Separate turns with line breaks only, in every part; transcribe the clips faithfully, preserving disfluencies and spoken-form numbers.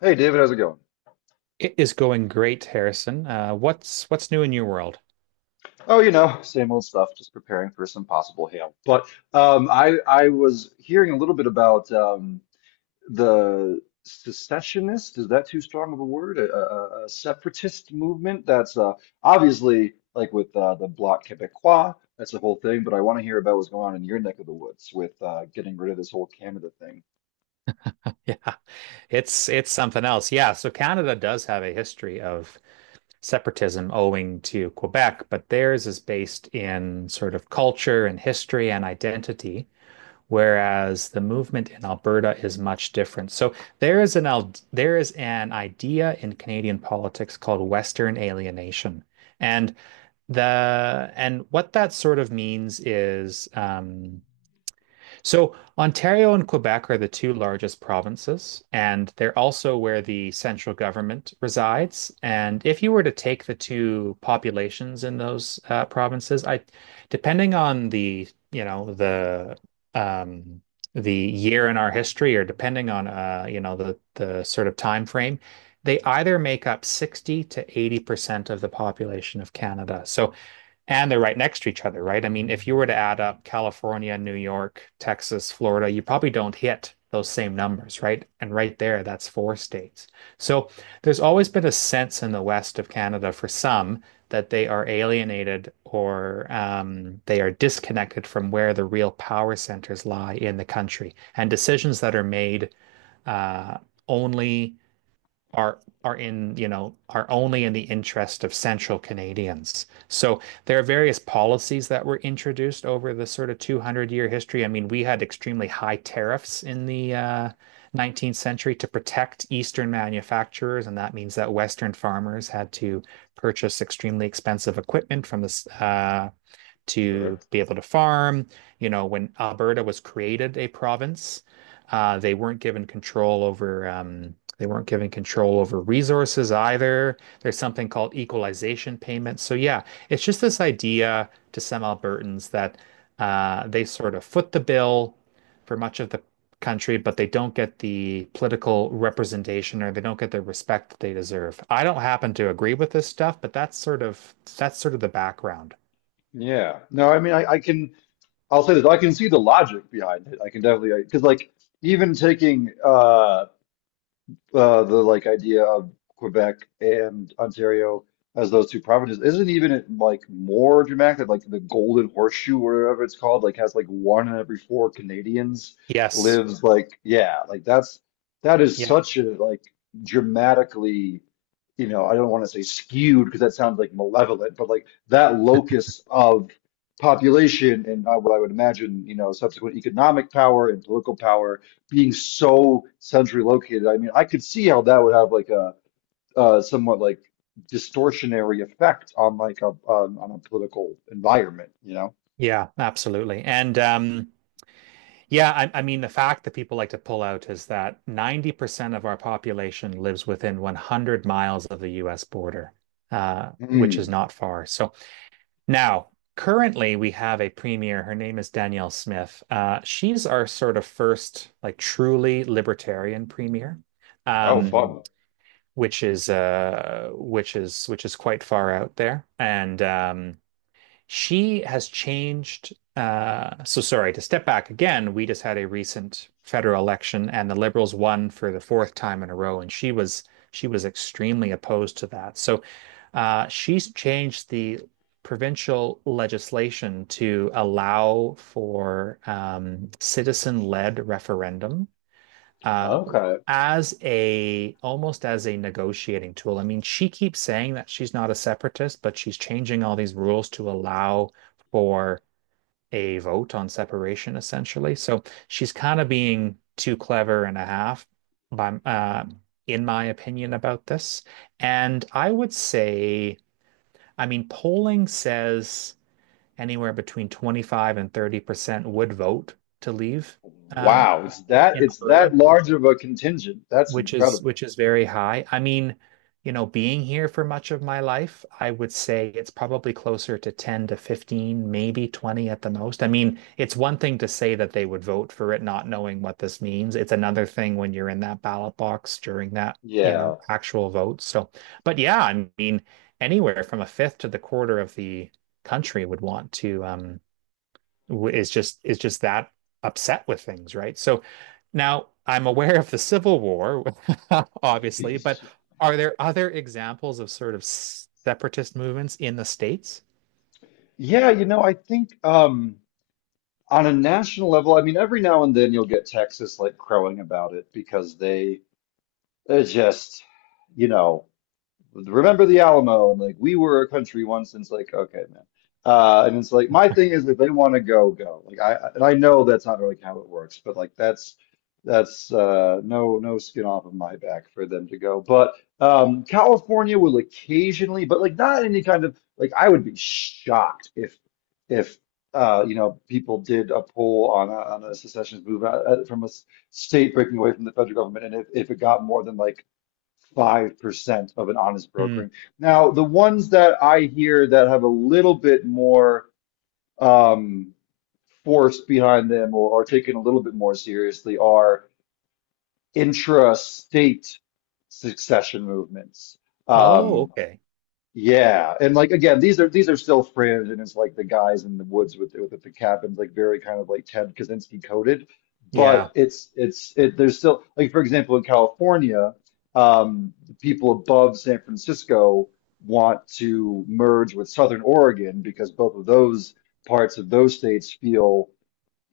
Hey David, how's it going?
It is going great, Harrison. Uh, what's what's new in your world?
Oh, you know, same old stuff, just preparing for some possible hail. But um, I I was hearing a little bit about um, the secessionist. Is that too strong of a word? A, a, a separatist movement that's uh, obviously like with uh, the Bloc Québécois. That's the whole thing. But I want to hear about what's going on in your neck of the woods with uh, getting rid of this whole Canada thing.
Yeah, it's it's something else. Yeah, so Canada does have a history of separatism owing to Quebec, but theirs is based in sort of culture and history and identity, whereas the movement in Alberta is much different. So there is an there is an idea in Canadian politics called Western alienation, and the and what that sort of means is. Um, So Ontario and Quebec are the two largest provinces, and they're also where the central government resides. And if you were to take the two populations in those uh, provinces, I, depending on the, you know, the um, the year in our history, or depending on uh, you know, the the sort of time frame, they either make up sixty to eighty percent of the population of Canada. So and they're right next to each other, right? I mean, if you were to add up California, New York, Texas, Florida, you probably don't hit those same numbers, right? And right there, that's four states. So there's always been a sense in the west of Canada for some that they are alienated or um, they are disconnected from where the real power centers lie in the country. And decisions that are made uh, only are are in, you know, are only in the interest of Central Canadians. So there are various policies that were introduced over the sort of two hundred year history. I mean, we had extremely high tariffs in the uh, nineteenth century to protect Eastern manufacturers, and that means that Western farmers had to purchase extremely expensive equipment from the uh,
Sure.
to be able to farm. You know, when Alberta was created a province, uh, they weren't given control over um, they weren't given control over resources either. There's something called equalization payments. So yeah, it's just this idea to some Albertans that uh, they sort of foot the bill for much of the country, but they don't get the political representation or they don't get the respect that they deserve. I don't happen to agree with this stuff, but that's sort of that's sort of the background.
Yeah. No, I mean, I, I can. I'll say this. I can see the logic behind it. I can definitely, because like even taking uh uh, the, like, idea of Quebec and Ontario as those two provinces, isn't even it, like, more dramatic that like the Golden Horseshoe or whatever it's called, like, has like one in every four Canadians
Yes.
lives? Like, yeah, like that's, that is
Yeah,
such a like dramatically, you know, I don't want to say skewed because that sounds like malevolent, but like that locus of population and, uh, what I would imagine, you know, subsequent economic power and political power being so centrally located. I mean, I could see how that would have like a uh, somewhat like distortionary effect on like a on, on a political environment, you know?
yeah, absolutely. And um, yeah, I, I mean, the fact that people like to pull out is that ninety percent of our population lives within one hundred miles of the U S border, uh, which is
Hmm.
not far. So now, currently, we have a premier. Her name is Danielle Smith. Uh, she's our sort of first, like, truly libertarian premier. Um,
Oh,
Mm.
fun.
Which is uh which is which is quite far out there and um She has changed. Uh, so sorry to step back again. We just had a recent federal election, and the Liberals won for the fourth time in a row, and she was she was extremely opposed to that. So uh, she's changed the provincial legislation to allow for um, citizen-led referendum uh,
Okay.
as a almost as a negotiating tool. I mean, she keeps saying that she's not a separatist, but she's changing all these rules to allow for a vote on separation, essentially. So she's kind of being too clever and a half, by, uh, in my opinion, about this. And I would say, I mean, polling says anywhere between twenty-five and thirty percent would vote to leave uh,
Wow. It's that,
in
it's
Alberta,
that
which
large of a contingent. That's
which is
incredible.
which is very high. I mean, you know, being here for much of my life, I would say it's probably closer to ten to fifteen, maybe twenty at the most. I mean, it's one thing to say that they would vote for it not knowing what this means. It's another thing when you're in that ballot box during that, you know,
Yeah.
actual vote. So, but yeah, I mean, anywhere from a fifth to the quarter of the country would want to um w- is just is just that upset with things, right? So now I'm aware of the Civil War, obviously, but are there other examples of sort of separatist movements in the States?
Yeah, you know, I think um on a national level, I mean, every now and then you'll get Texas like crowing about it because they they're just, you know. Remember the Alamo and like we were a country once, and it's like, okay man, uh and it's like my thing is if they want to go, go. Like, I, and I know that's not really how it works, but like that's that's uh no, no skin off of my back for them to go. But um California will occasionally, but like not any kind of like, I would be shocked if if uh you know, people did a poll on a, on a secessionist move out, uh, from a s- state breaking away from the federal government, and if, if it got more than like five percent of an honest
Hmm.
brokering. Now, the ones that I hear that have a little bit more um, force behind them, or are taken a little bit more seriously, are intra-state succession movements.
Oh,
Um,
okay.
yeah, and like again, these are, these are still fringe, and it's like the guys in the woods with with the cabins, like very kind of like Ted Kaczynski coded.
Yeah.
But it's it's it. There's still, like, for example in California, um, the people above San Francisco want to merge with Southern Oregon because both of those parts of those states feel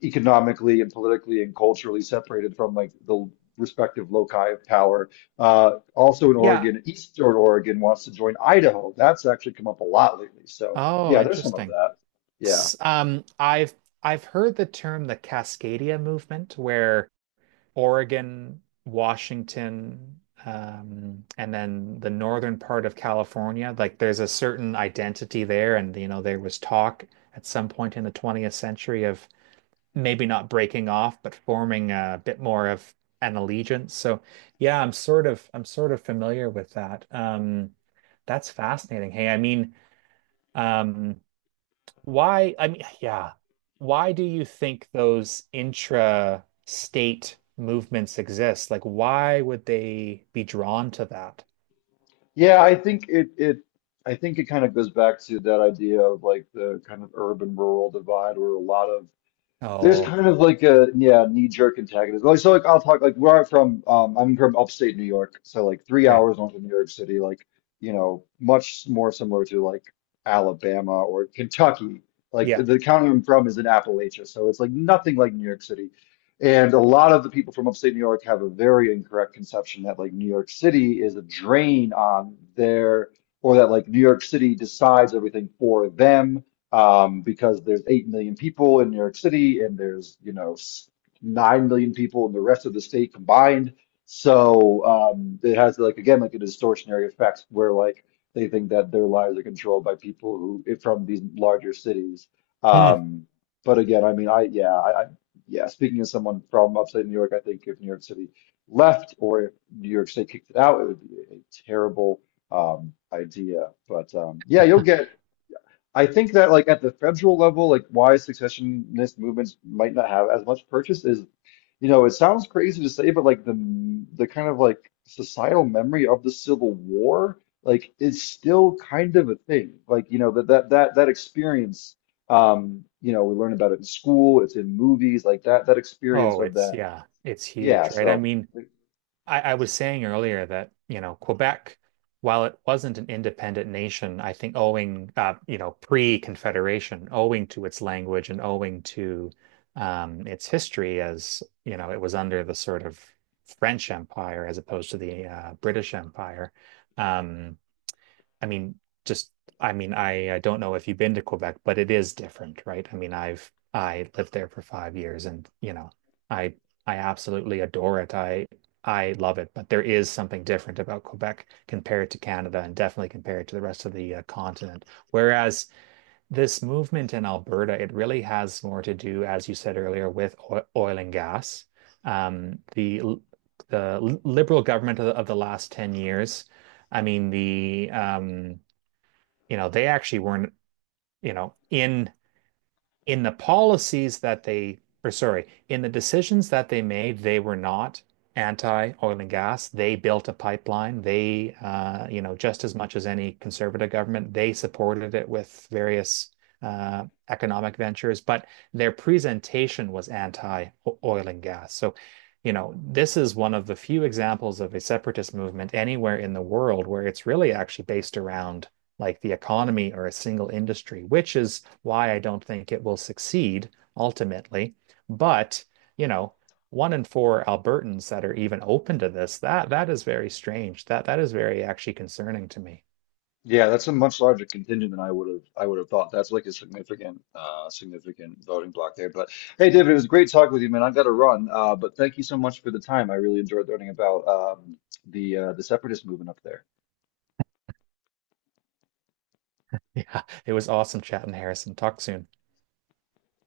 economically and politically and culturally separated from like the respective loci of power. Uh, also in
Yeah.
Oregon, Eastern Oregon wants to join Idaho. That's actually come up a lot lately. So
Oh,
yeah, there's some of
interesting.
that. Yeah.
S- Um, I've I've heard the term the Cascadia movement, where Oregon, Washington, um, and then the northern part of California. Like there's a certain identity there, and you know there was talk at some point in the twentieth century of maybe not breaking off, but forming a bit more of an allegiance. So yeah, I'm sort of I'm sort of familiar with that. Um, that's fascinating. Hey, I mean, um, why, I mean, yeah. Why do you think those intra-state movements exist? Like, why would they be drawn to that?
Yeah, I think it it I think it kind of goes back to that idea of like the kind of urban rural divide where a lot of, there's
Oh,
kind of like a yeah knee-jerk antagonism. Like, so, like I'll talk like where I'm from. Um, I'm from upstate New York, so like three
okay.
hours north of New York City. Like, you know, much more similar to like Alabama or Kentucky. Like
Yeah.
the county I'm from is in Appalachia, so it's like nothing like New York City. And a lot of the people from upstate New York have a very incorrect conception that like New York City is a drain on their, or that like New York City decides everything for them, um, because there's eight million people in New York City, and there's, you know, s- nine million people in the rest of the state combined. So um, it has, like, again, like a distortionary effect where like they think that their lives are controlled by people who from these larger cities.
Hmm.
Um, but again, I mean, I, yeah, I, I, yeah, speaking as someone from upstate New York, I think if New York City left, or if New York State kicked it out, it would be a terrible um, idea. But um, yeah, you'll get, I think that like at the federal level, like why secessionist movements might not have as much purchase is, you know, it sounds crazy to say, but like the the kind of like societal memory of the Civil War, like, is still kind of a thing. Like, you know, that that that that experience, um, you know, we learn about it in school, it's in movies, like that that experience
Oh,
of
it's,
that.
yeah, it's
Yeah,
huge, right? I
so
mean,
like,
I, I was saying earlier that, you know, Quebec, while it wasn't an independent nation, I think owing, uh, you know, pre-Confederation, owing to its language and owing to um, its history, as, you know, it was under the sort of French Empire as opposed to the uh, British Empire. Um, I mean, just I mean, I, I don't know if you've been to Quebec, but it is different, right? I mean, I've I lived there for five years and you know, I I absolutely adore it. I I love it, but there is something different about Quebec compared to Canada and definitely compared to the rest of the uh, continent. Whereas this movement in Alberta, it really has more to do, as you said earlier, with oil, oil and gas. Um, the the liberal government of the, of the last ten years, I mean, the um, you know they actually weren't you know in in the policies that they or sorry in the decisions that they made they were not anti oil and gas. They built a pipeline. They uh, you know just as much as any conservative government they supported it with various uh, economic ventures, but their presentation was anti oil and gas. So you know this is one of the few examples of a separatist movement anywhere in the world where it's really actually based around like the economy or a single industry, which is why I don't think it will succeed ultimately. But, you know, one in four Albertans that are even open to this, that that is very strange. That that is very actually concerning to me.
yeah, that's a much larger contingent than I would have I would have thought. That's like a significant uh significant voting block there. But hey, David, it was great talking with you, man. I got to run. Uh, but thank you so much for the time. I really enjoyed learning about um the uh the separatist movement up there.
Yeah, it was awesome chatting, Harrison. Talk soon.